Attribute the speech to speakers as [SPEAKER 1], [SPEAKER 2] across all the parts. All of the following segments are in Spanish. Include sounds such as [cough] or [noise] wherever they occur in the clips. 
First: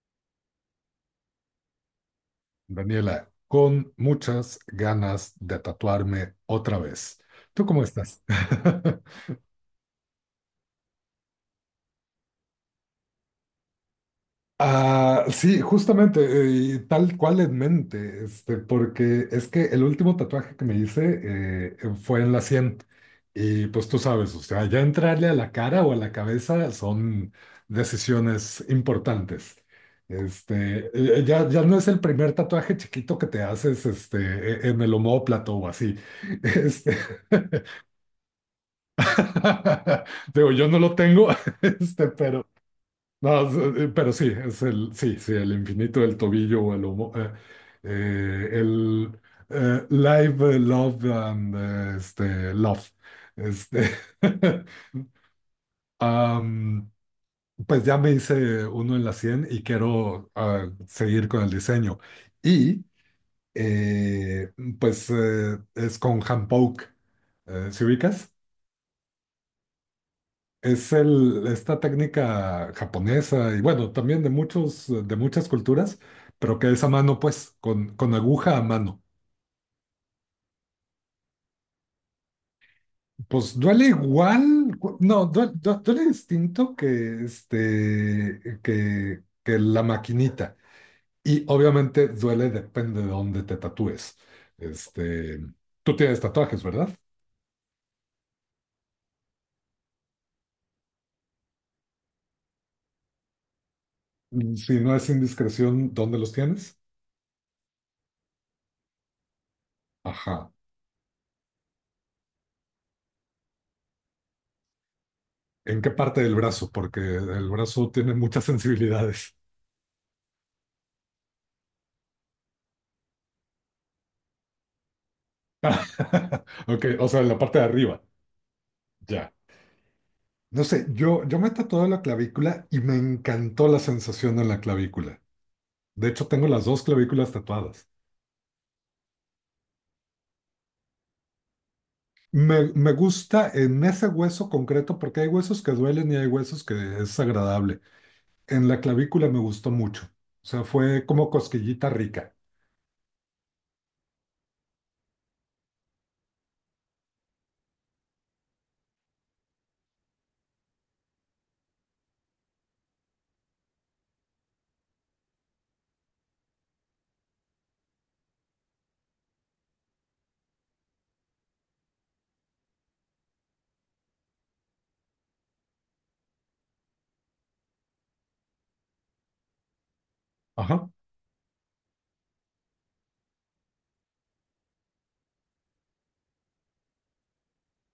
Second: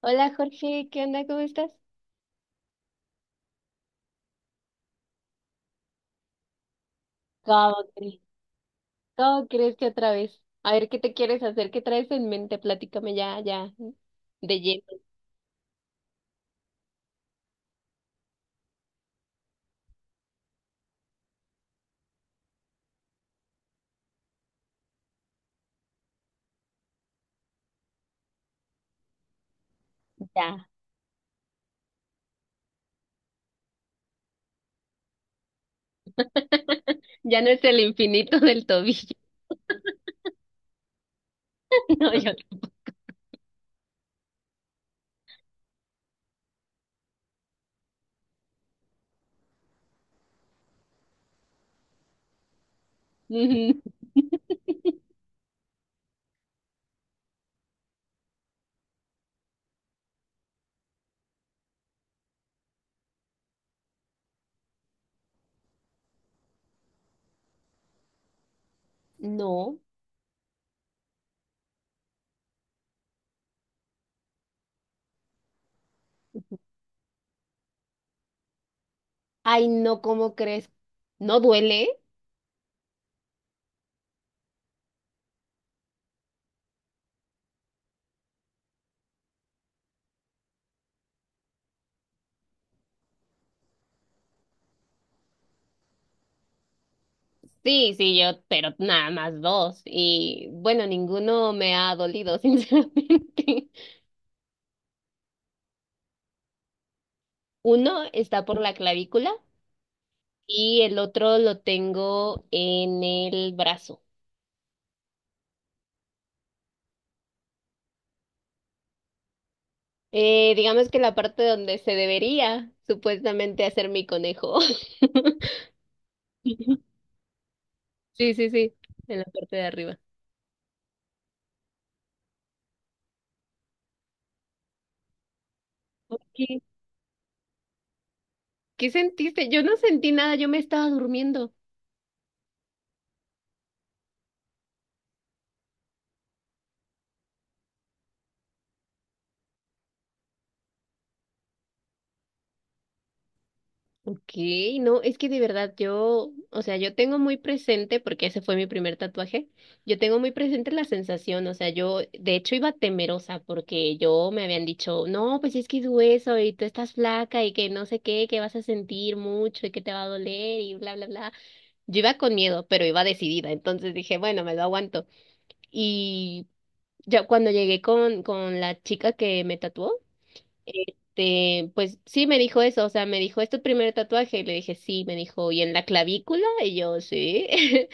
[SPEAKER 1] Hola Jorge, ¿qué onda? ¿Cómo estás?
[SPEAKER 2] Daniela, con muchas ganas de tatuarme otra vez. ¿Tú
[SPEAKER 1] ¿Cómo
[SPEAKER 2] cómo
[SPEAKER 1] crees?
[SPEAKER 2] estás? [laughs]
[SPEAKER 1] ¿Cómo crees que otra vez? A ver, ¿qué te quieres hacer? ¿Qué traes en mente? Platícame ya, ya, de lleno,
[SPEAKER 2] Ah, sí, justamente, y tal cual en mente, porque es que el último tatuaje que me hice fue en la sien. Y pues tú sabes, o sea, ya entrarle a la cara o a la cabeza son decisiones importantes.
[SPEAKER 1] ya.
[SPEAKER 2] Este, ya no es el primer tatuaje chiquito que te haces en el omóplato o así. [laughs] Este,
[SPEAKER 1] Ya no es el infinito del tobillo.
[SPEAKER 2] [laughs] Digo, yo no lo tengo, [laughs]
[SPEAKER 1] [laughs] No.
[SPEAKER 2] pero, no, pero sí, es el, sí, sí, el infinito del tobillo o el live, love and love.
[SPEAKER 1] Ujú.
[SPEAKER 2] Este, [laughs] am, pues ya me hice uno en la 100 y quiero seguir con el diseño. Y eh, pues es con Hand. ¿Sí ubicas?
[SPEAKER 1] No.
[SPEAKER 2] Esta técnica japonesa y bueno, también de muchos, de muchas culturas, pero que es a mano, pues, con aguja a mano.
[SPEAKER 1] Ay, no, ¿cómo crees? ¿No duele?
[SPEAKER 2] Pues duele igual, no, duele distinto que la maquinita. Y obviamente duele depende de dónde te tatúes. Este, Tú tienes tatuajes, ¿verdad?
[SPEAKER 1] Sí, sí, yo, pero nada más dos. Y bueno, ninguno me ha dolido, [laughs] sinceramente.
[SPEAKER 2] Si no es indiscreción, ¿dónde los tienes?
[SPEAKER 1] Uno está por la clavícula
[SPEAKER 2] Ajá.
[SPEAKER 1] y el otro lo tengo en el brazo.
[SPEAKER 2] ¿En qué parte del brazo? Porque el brazo tiene muchas sensibilidades.
[SPEAKER 1] Digamos que la parte donde se debería supuestamente hacer mi conejo. [laughs]
[SPEAKER 2] [laughs] Ok, o sea, en la parte de arriba,
[SPEAKER 1] Sí, sí, sí, en la
[SPEAKER 2] ya.
[SPEAKER 1] parte de arriba.
[SPEAKER 2] No sé, yo me tatué la clavícula y me encantó la sensación en la clavícula. De hecho, tengo
[SPEAKER 1] Ok.
[SPEAKER 2] las dos clavículas tatuadas.
[SPEAKER 1] ¿Qué sentiste? Yo no sentí nada, yo me estaba durmiendo.
[SPEAKER 2] Me gusta en ese hueso concreto porque hay huesos que duelen y hay huesos que es agradable. En la clavícula me gustó mucho. O sea, fue como cosquillita rica.
[SPEAKER 1] Ok, no, es que de verdad yo, o sea, yo tengo muy presente, porque ese fue mi primer tatuaje, yo tengo muy presente la sensación, o sea, yo de hecho iba temerosa porque yo me habían dicho, no, pues es que es hueso y tú estás flaca y que no sé qué, que vas a sentir mucho y que te va a doler y bla, bla, bla. Yo iba con miedo, pero iba decidida, entonces dije, bueno, me lo aguanto. Y ya cuando llegué con, la chica que me tatuó,
[SPEAKER 2] Ajá.
[SPEAKER 1] este, pues sí me dijo eso, o sea, me dijo, ¿es tu primer tatuaje? Y le dije, sí, me dijo, ¿y en la clavícula? Y yo, sí. [laughs]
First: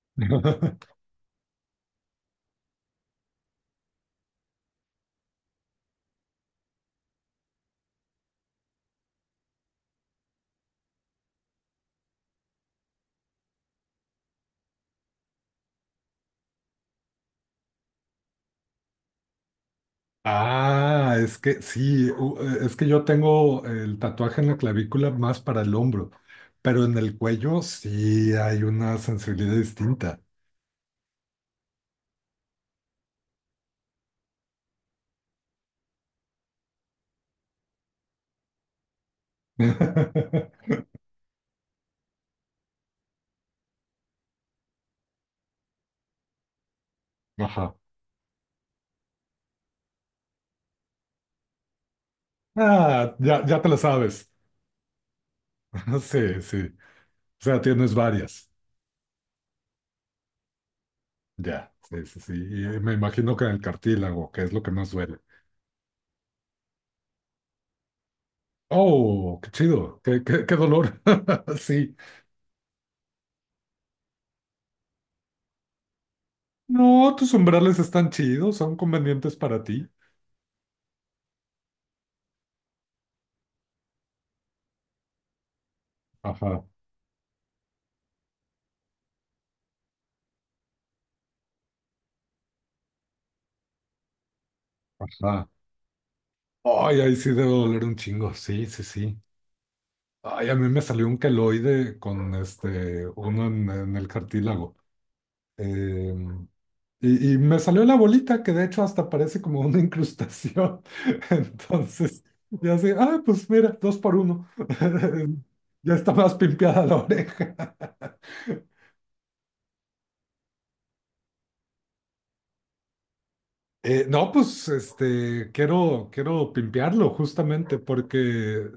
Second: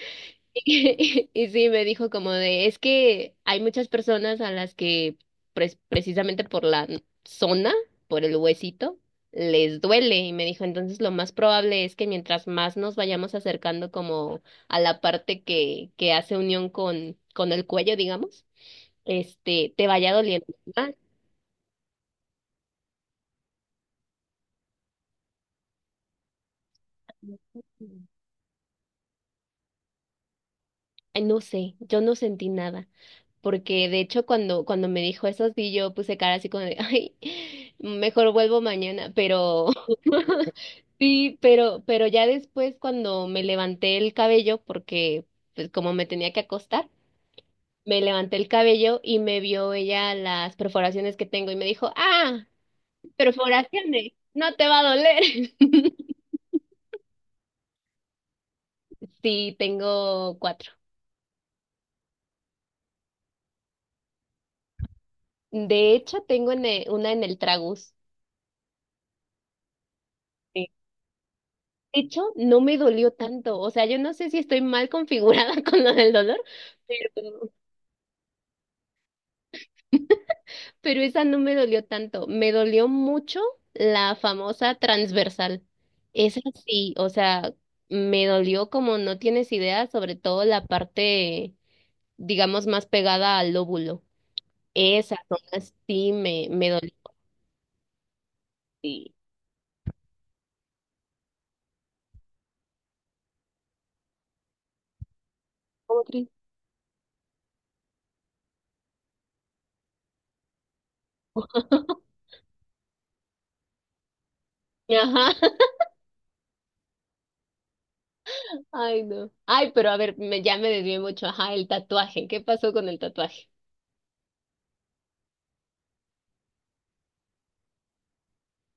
[SPEAKER 1] [laughs]
[SPEAKER 2] [laughs]
[SPEAKER 1] Y sí, me dijo como de, es que hay muchas personas a las que precisamente por la zona, por el huesito, les duele. Y me dijo, entonces lo más probable es que mientras más nos vayamos acercando como a la parte que hace unión con el cuello, digamos, este, te vaya doliendo más.
[SPEAKER 2] Ah, es que sí, es que yo tengo el tatuaje en la clavícula más para el hombro, pero en el cuello sí hay una sensibilidad distinta.
[SPEAKER 1] Ay, no sé, yo no sentí nada. Porque de hecho cuando me dijo eso, sí, yo puse cara así como de, [laughs] ay, mejor vuelvo mañana, pero [laughs]
[SPEAKER 2] [laughs]
[SPEAKER 1] sí, pero ya después cuando me levanté el cabello, porque pues como me tenía que acostar,
[SPEAKER 2] Ajá.
[SPEAKER 1] me levanté el cabello y me vio ella las perforaciones que tengo y me dijo, ah,
[SPEAKER 2] Ah, ya, ya te lo
[SPEAKER 1] perforaciones,
[SPEAKER 2] sabes.
[SPEAKER 1] no te va a doler. [laughs]
[SPEAKER 2] [laughs] Sí, sí. O sea, tienes varias.
[SPEAKER 1] Sí, tengo cuatro.
[SPEAKER 2] Ya, sí, sí, sí. Y me imagino que en el cartílago, que es lo que más duele.
[SPEAKER 1] De hecho, tengo una en el tragus.
[SPEAKER 2] Oh, qué chido, qué dolor. [laughs] Sí.
[SPEAKER 1] De hecho, no me dolió tanto. O sea, yo no sé si estoy mal configurada [laughs] con lo del dolor,
[SPEAKER 2] No, tus
[SPEAKER 1] pero,
[SPEAKER 2] umbrales están chidos, son convenientes para ti.
[SPEAKER 1] pero esa no me dolió tanto. Me dolió mucho la famosa transversal. Esa
[SPEAKER 2] Ajá,
[SPEAKER 1] sí, o sea, me dolió como no tienes idea, sobre todo la parte, digamos, más pegada al lóbulo. Esa
[SPEAKER 2] ajá.
[SPEAKER 1] zona sí me dolió.
[SPEAKER 2] Ay, ahí sí debe doler un chingo, sí, sí,
[SPEAKER 1] Sí.
[SPEAKER 2] sí. Ay, a mí me salió un queloide con uno en, el cartílago.
[SPEAKER 1] ¿Cómo crees?
[SPEAKER 2] Em, y me salió la bolita, que de hecho hasta parece como una incrustación. [laughs] Entonces, ya sé, pues mira, dos por uno.
[SPEAKER 1] Ajá.
[SPEAKER 2] [laughs]
[SPEAKER 1] [laughs]
[SPEAKER 2] Ya está más pimpeada la oreja.
[SPEAKER 1] Ay, no. Ay, pero a ver, ya me desvié mucho. Ajá, el tatuaje. ¿Qué pasó con el tatuaje?
[SPEAKER 2] No, pues quiero pimpearlo justamente porque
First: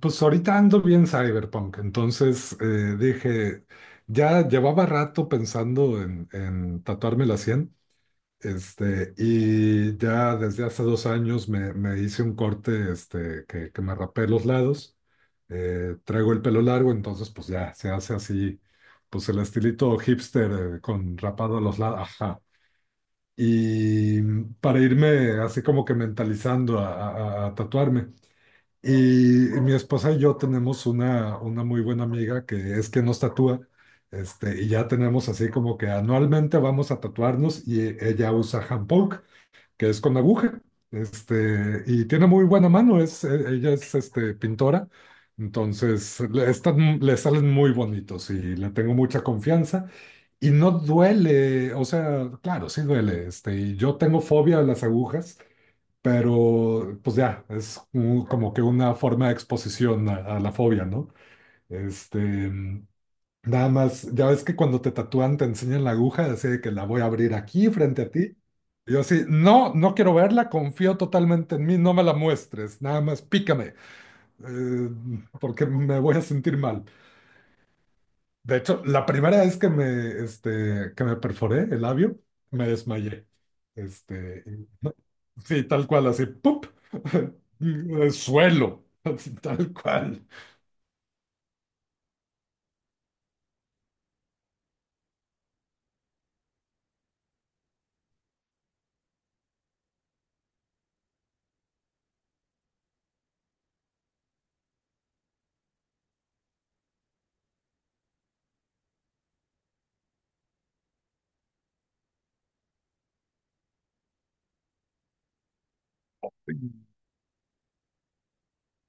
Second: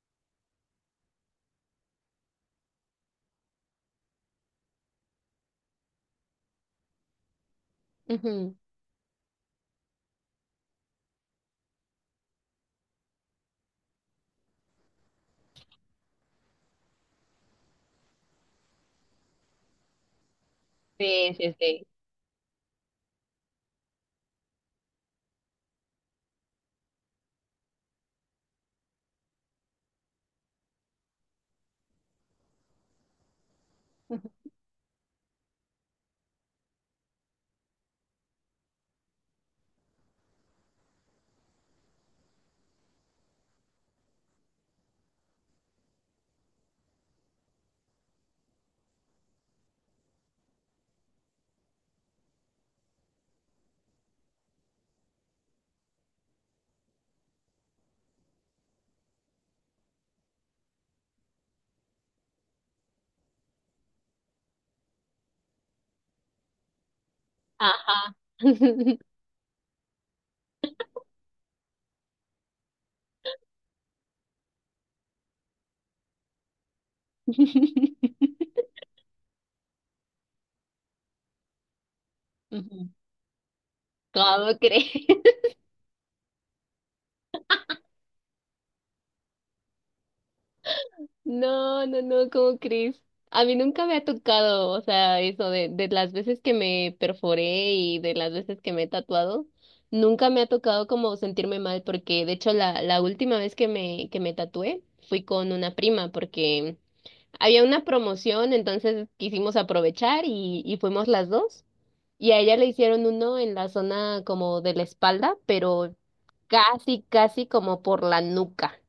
[SPEAKER 2] pues ahorita ando bien cyberpunk, entonces dije, ya llevaba rato pensando en tatuarme la sien,
[SPEAKER 1] Ujú.
[SPEAKER 2] y ya desde hace 2 años me hice un corte que me rapé los lados, traigo el pelo largo, entonces pues ya se hace así, pues el estilito hipster con
[SPEAKER 1] Sí, sí,
[SPEAKER 2] rapado a los
[SPEAKER 1] sí.
[SPEAKER 2] lados, y para irme así como que mentalizando a tatuarme. Y mi esposa y yo tenemos una muy buena amiga que es que nos tatúa, y ya tenemos así como que anualmente vamos a tatuarnos y ella usa hand poke, que es con aguja, y tiene muy buena mano, ella es pintora, entonces le salen muy bonitos y le tengo mucha confianza. Y no duele, o sea, claro, sí duele, y yo tengo fobia a las agujas, pero pues ya, es como que una forma de exposición a la fobia, ¿no? Este, mm, nada más, ya ves que cuando te tatúan te enseñan la aguja, así de que la voy a abrir aquí frente a
[SPEAKER 1] Ajá.
[SPEAKER 2] ti. Y yo así, no, no quiero verla, confío totalmente en mí, no me la muestres, nada más pícame, eh, porque me voy a sentir mal.
[SPEAKER 1] [laughs]
[SPEAKER 2] De hecho, la primera vez que me perforé el labio, me
[SPEAKER 1] Ujú.
[SPEAKER 2] desmayé. Este,
[SPEAKER 1] ¿Cómo
[SPEAKER 2] y-
[SPEAKER 1] crees? [laughs]
[SPEAKER 2] sí, tal cual, así, ¡pup! [laughs] El suelo, así, tal cual.
[SPEAKER 1] No, no, no, ¿cómo crees? A mí nunca me ha tocado, o sea, eso de las veces que me perforé y de las veces que me he tatuado, nunca me ha tocado como sentirme mal, porque de hecho la última vez que me tatué fui con una prima, porque había una promoción, entonces quisimos aprovechar y fuimos las dos. Y a ella le hicieron uno en la zona como de la espalda, pero casi, casi como por la nuca.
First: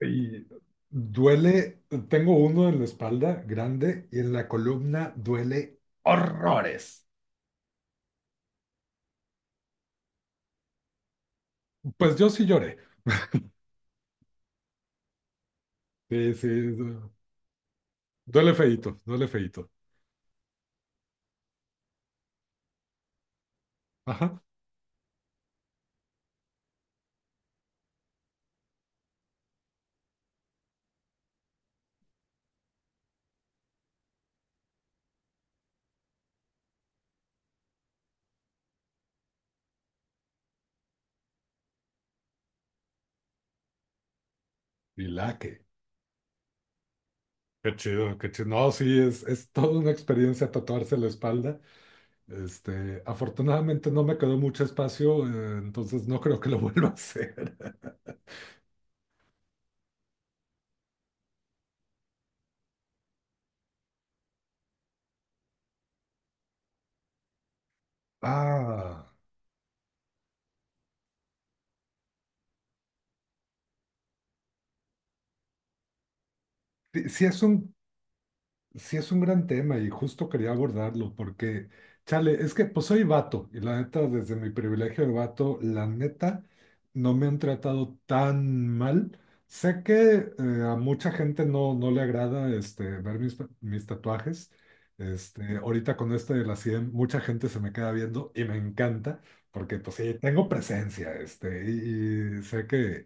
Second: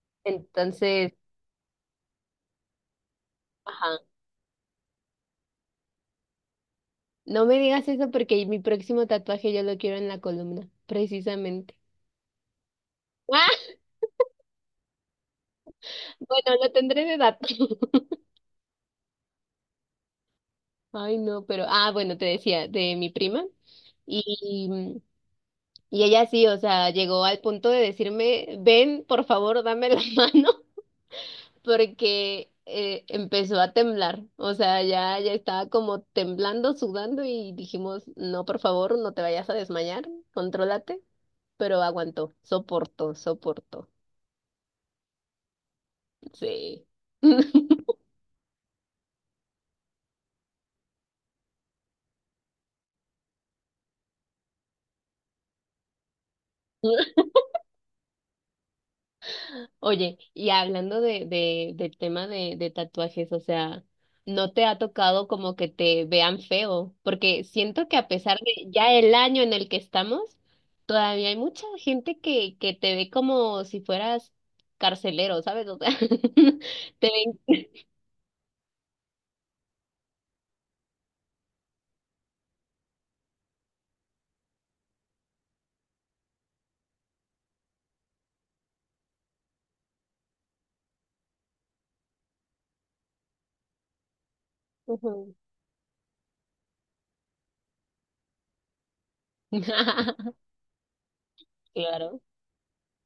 [SPEAKER 2] Y
[SPEAKER 1] Entonces,
[SPEAKER 2] duele, tengo uno en la espalda
[SPEAKER 1] ajá.
[SPEAKER 2] grande y en la columna duele horrores.
[SPEAKER 1] No me digas eso porque mi próximo tatuaje yo lo quiero en la columna, precisamente.
[SPEAKER 2] Pues yo sí lloré.
[SPEAKER 1] [laughs] Ah,
[SPEAKER 2] Sí, sí,
[SPEAKER 1] bueno, lo tendré de dato. [laughs]
[SPEAKER 2] duele feíto, duele feíto.
[SPEAKER 1] Ay, no, pero, ah, bueno, te decía, de mi prima.
[SPEAKER 2] Ajá.
[SPEAKER 1] Y, y ella sí, o sea, llegó al punto de decirme, ven, por favor, dame la [laughs] mano. Porque empezó a temblar, o sea, ya, ya estaba como temblando, sudando y dijimos, no, por favor, no te vayas a desmayar, contrólate, pero aguantó, soportó, soportó,
[SPEAKER 2] Y la que.
[SPEAKER 1] sí.
[SPEAKER 2] Qué
[SPEAKER 1] [laughs]
[SPEAKER 2] chido, qué chido. No, sí, es toda una experiencia tatuarse la espalda. Afortunadamente no me quedó mucho espacio, entonces no creo que lo [laughs] vuelva a hacer.
[SPEAKER 1] Oye, y hablando del tema de tatuajes, o sea, ¿no te ha tocado como que te vean feo? Porque siento que a pesar de ya
[SPEAKER 2] Ah,
[SPEAKER 1] el año en el que estamos, todavía hay mucha gente que te ve como si fueras carcelero, ¿sabes? O sea, [laughs]
[SPEAKER 2] sí.
[SPEAKER 1] te ven.
[SPEAKER 2] Sí, es un gran tema y justo quería abordarlo porque, chale, es que pues soy vato y la neta, desde mi privilegio de vato, la neta, no me han tratado tan mal. Sé que a mucha gente no le agrada ver mis, tatuajes.
[SPEAKER 1] Ujú.
[SPEAKER 2] Ahorita con este de la 100 mucha gente se me queda viendo y me encanta porque pues sí,
[SPEAKER 1] [laughs]
[SPEAKER 2] tengo presencia
[SPEAKER 1] Claro.
[SPEAKER 2] y, sé que,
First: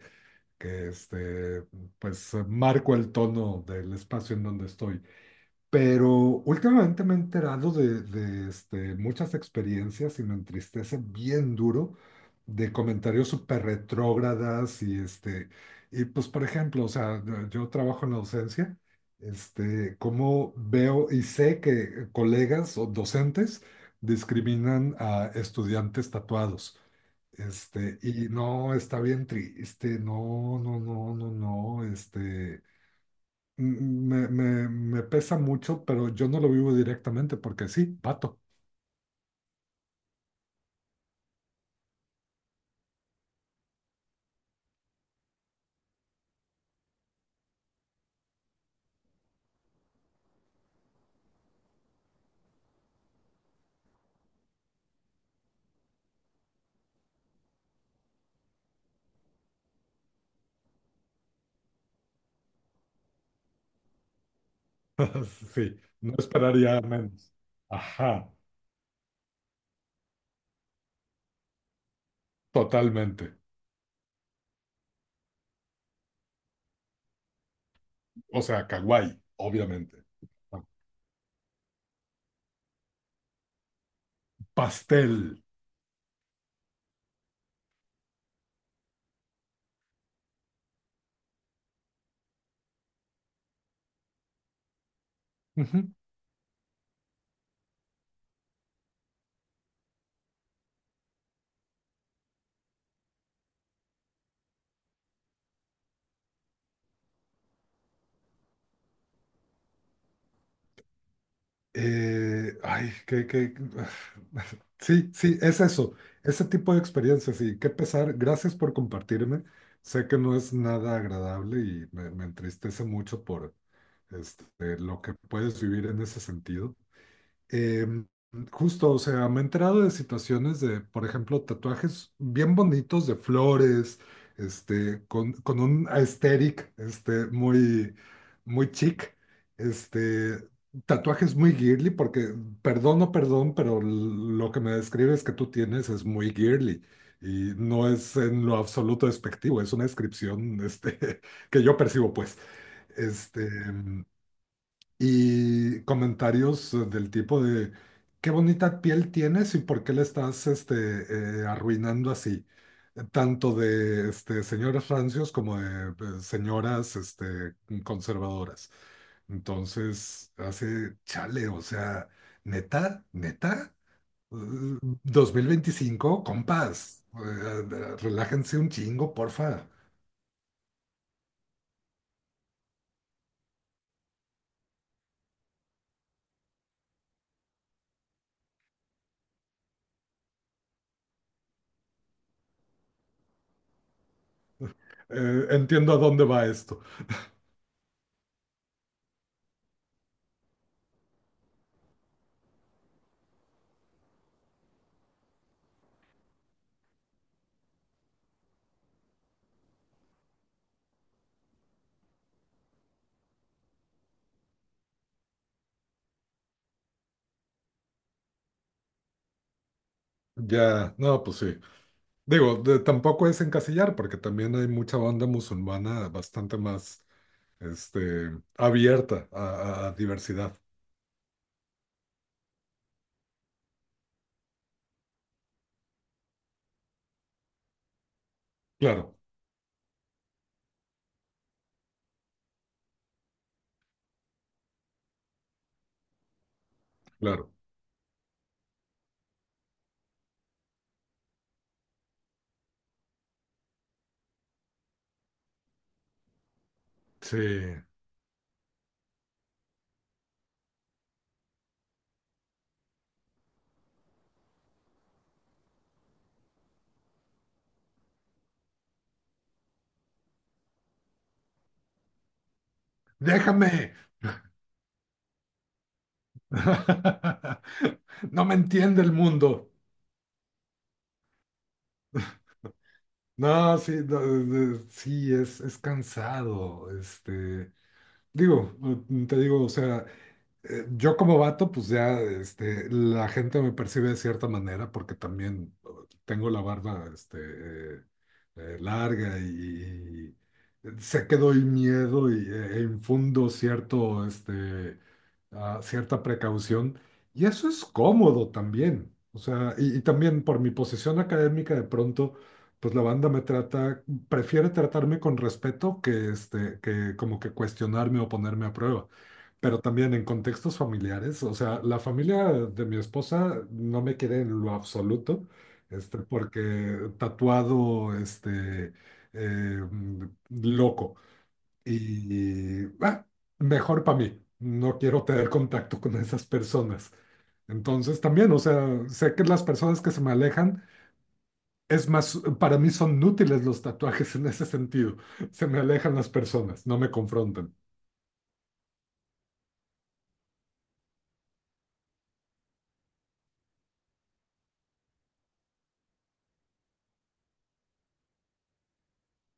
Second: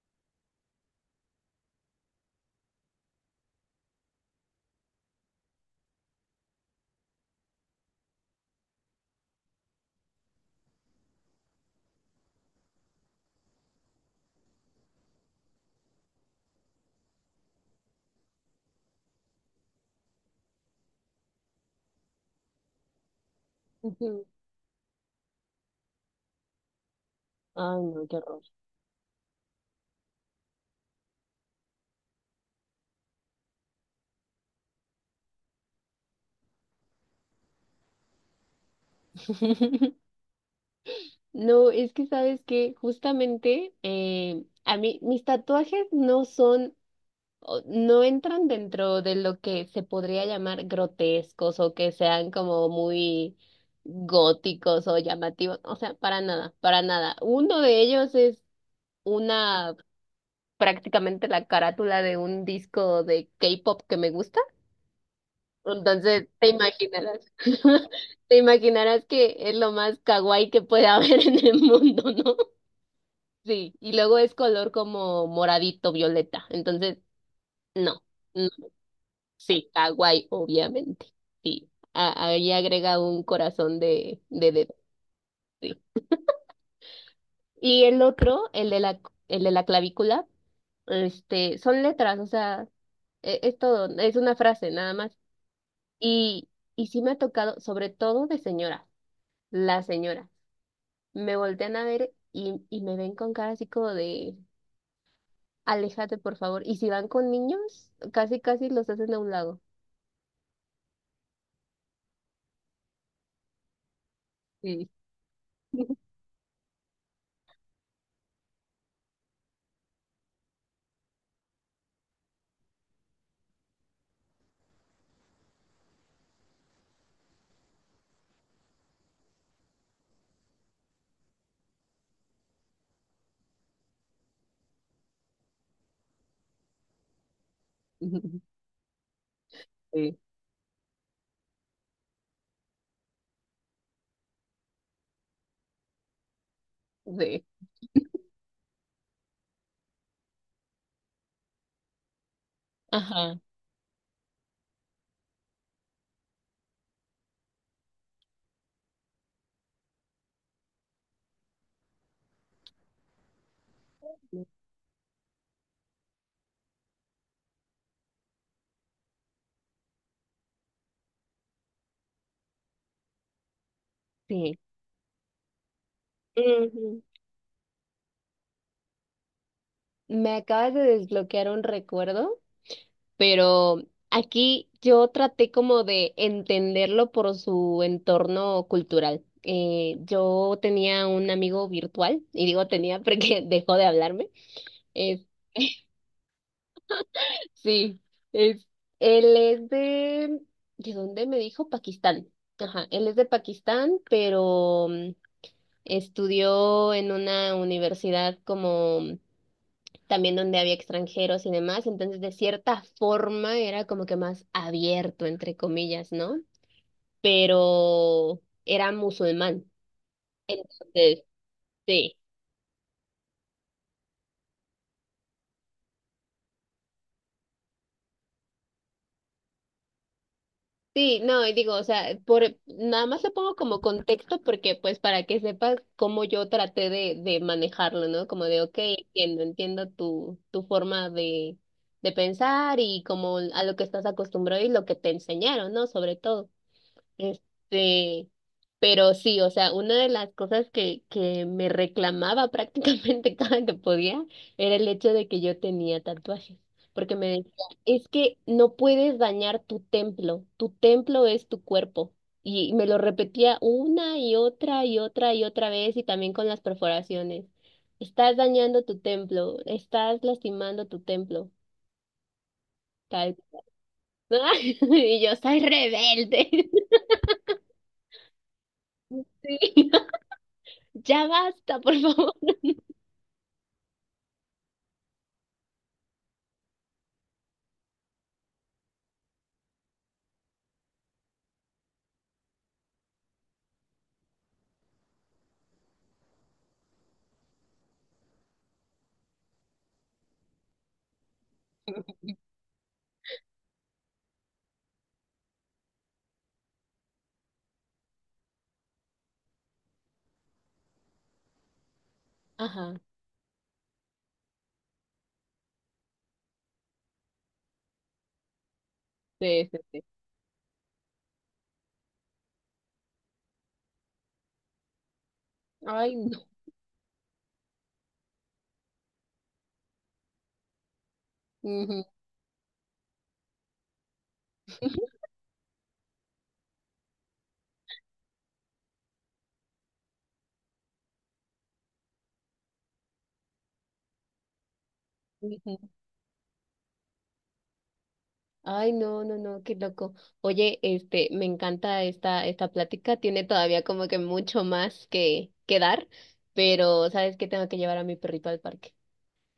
[SPEAKER 2] que este, pues marco el tono del espacio en donde estoy. Pero últimamente me he enterado de muchas experiencias y me entristece bien duro de comentarios súper retrógradas y y pues por ejemplo, o sea, yo trabajo en la docencia, cómo veo y sé que colegas o docentes
[SPEAKER 1] Ujú.
[SPEAKER 2] discriminan a estudiantes tatuados.
[SPEAKER 1] Ay,
[SPEAKER 2] Este,
[SPEAKER 1] no, qué
[SPEAKER 2] y
[SPEAKER 1] horror.
[SPEAKER 2] no, está bien triste, no, no, no, no, no, me pesa mucho, pero yo no lo vivo directamente porque sí, pato.
[SPEAKER 1] No, es que sabes que justamente a mí mis tatuajes no entran dentro de lo que se podría llamar grotescos o que sean como muy góticos o llamativos, o sea, para nada, para nada. Uno de ellos es una prácticamente la carátula de un disco de K-pop que me gusta.
[SPEAKER 2] [laughs] Sí, no
[SPEAKER 1] Entonces, te
[SPEAKER 2] esperaría
[SPEAKER 1] imaginarás,
[SPEAKER 2] menos.
[SPEAKER 1] [laughs]
[SPEAKER 2] Ajá,
[SPEAKER 1] te imaginarás que es lo más kawaii que puede [laughs] haber en el mundo, ¿no?
[SPEAKER 2] totalmente.
[SPEAKER 1] Sí, y luego es color como moradito, violeta. Entonces, no.
[SPEAKER 2] O sea, kawaii,
[SPEAKER 1] Sí,
[SPEAKER 2] obviamente.
[SPEAKER 1] kawaii, obviamente. Sí, había agregado un corazón de dedo.
[SPEAKER 2] Pastel.
[SPEAKER 1] Sí. Y el otro, el de la clavícula, este, son letras, o sea, es, todo, es una frase nada más.
[SPEAKER 2] Ujú.
[SPEAKER 1] Y, y sí me ha tocado, sobre todo de señora, la señora, me voltean a ver y me ven con cara así como de, aléjate por favor. Y si van con niños, casi, casi los hacen a un lado.
[SPEAKER 2] Ay, [laughs]
[SPEAKER 1] Sí.
[SPEAKER 2] Sí, sí, es eso. Ese tipo de experiencias y qué pesar. Gracias por compartirme. Sé que no es nada agradable y me entristece mucho por este, lo que puedes vivir en ese sentido. Eh, Justo, o sea, me he enterado de situaciones de, por ejemplo, tatuajes bien bonitos de flores, con un aesthetic, muy,
[SPEAKER 1] [laughs]
[SPEAKER 2] muy chic,
[SPEAKER 1] Sí,
[SPEAKER 2] este, tatuajes muy girly, porque, perdón o perdón, pero lo que me describes que tú tienes es muy girly.
[SPEAKER 1] sí.
[SPEAKER 2] Y no es en lo absoluto despectivo, es una descripción, [laughs] que yo percibo, pues.
[SPEAKER 1] Ajá.
[SPEAKER 2] Este, em, y comentarios del tipo de qué bonita piel tienes y por qué la estás arruinando así. Tanto de señoras rancios como de señoras conservadoras. Entonces, hace chale, o sea, neta, neta.
[SPEAKER 1] Sí.
[SPEAKER 2] Eh, 2025,
[SPEAKER 1] Ujú.
[SPEAKER 2] compas, relájense un chingo, porfa.
[SPEAKER 1] Me acabas de desbloquear un recuerdo, pero aquí yo traté como de entenderlo por su entorno cultural. Yo tenía un amigo virtual, y digo tenía porque [laughs] dejó de hablarme. Es,
[SPEAKER 2] Entiendo a dónde va esto.
[SPEAKER 1] sí, es, él es ¿de dónde me dijo? Pakistán. Ajá, él es de Pakistán, pero estudió en una universidad como también donde había extranjeros y demás, entonces de cierta forma era como que más abierto, entre comillas, ¿no? Pero era musulmán,
[SPEAKER 2] Ya,
[SPEAKER 1] entonces
[SPEAKER 2] no, pues sí.
[SPEAKER 1] sí.
[SPEAKER 2] Digo, tampoco es encasillar, porque también hay mucha banda musulmana bastante más, este, abierta a diversidad.
[SPEAKER 1] Sí, no, y digo, o sea, por nada más lo pongo como contexto porque pues para que sepas cómo yo traté de manejarlo, ¿no? Como de, ok,
[SPEAKER 2] Claro,
[SPEAKER 1] entiendo, entiendo tu forma de pensar y como a lo que estás acostumbrado y lo que te enseñaron, ¿no? Sobre todo.
[SPEAKER 2] claro.
[SPEAKER 1] Este, pero sí, o sea, una de las cosas que me reclamaba prácticamente [laughs] cada que podía era el hecho de que yo tenía tatuajes, porque me
[SPEAKER 2] Sí.
[SPEAKER 1] decía, es que no puedes dañar tu templo es tu cuerpo. Y me lo repetía una y otra y otra y otra vez y también con las perforaciones. Estás dañando tu templo, estás lastimando tu templo, tal. [laughs]
[SPEAKER 2] ¡Déjame!
[SPEAKER 1] Y yo soy rebelde. [laughs]
[SPEAKER 2] [laughs] No me entiende el
[SPEAKER 1] Sí.
[SPEAKER 2] mundo.
[SPEAKER 1] [laughs] Ya basta, por favor.
[SPEAKER 2] No, sí, no, sí, es cansado. Digo, te digo, o sea, yo como vato, pues ya la gente me percibe de cierta manera porque también tengo la barba larga y sé que doy miedo y, e infundo cierto, cierta precaución. Y eso es cómodo también. O sea, y también por mi posición académica, de pronto, pues
[SPEAKER 1] Ajá,
[SPEAKER 2] la banda me trata, prefiere tratarme con respeto que como que cuestionarme o ponerme a prueba.
[SPEAKER 1] sí, sí,
[SPEAKER 2] Pero
[SPEAKER 1] sí.
[SPEAKER 2] también en contextos familiares, o sea, la familia de mi esposa no me quiere en lo absoluto,
[SPEAKER 1] Ay, no. [laughs]
[SPEAKER 2] porque tatuado, eh, loco.
[SPEAKER 1] Ujú,
[SPEAKER 2] Y mejor para mí, no quiero tener contacto con esas personas. Entonces también, o sea, sé que las personas que se me alejan, es más, para mí son útiles los tatuajes en ese sentido. Se
[SPEAKER 1] ujú.
[SPEAKER 2] me alejan las personas, no me confrontan.
[SPEAKER 1] Ay, no, no, no, qué loco. Oye, este, me encanta esta plática. Tiene todavía como que mucho más que dar, pero sabes que tengo que llevar a mi perrito al parque.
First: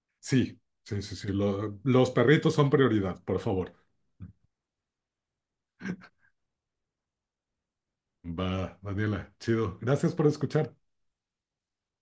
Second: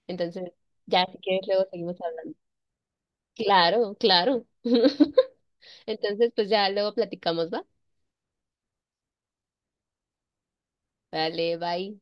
[SPEAKER 1] Entonces,
[SPEAKER 2] Sí, sí,
[SPEAKER 1] ya
[SPEAKER 2] sí,
[SPEAKER 1] si
[SPEAKER 2] sí.
[SPEAKER 1] quieres, luego
[SPEAKER 2] lo-
[SPEAKER 1] seguimos
[SPEAKER 2] los
[SPEAKER 1] hablando.
[SPEAKER 2] perritos son prioridad, por favor.
[SPEAKER 1] Claro, claro. [laughs] Entonces, pues ya luego platicamos, ¿va?
[SPEAKER 2] Va, Daniela, chido. Gracias por escuchar.
[SPEAKER 1] Vale, bye.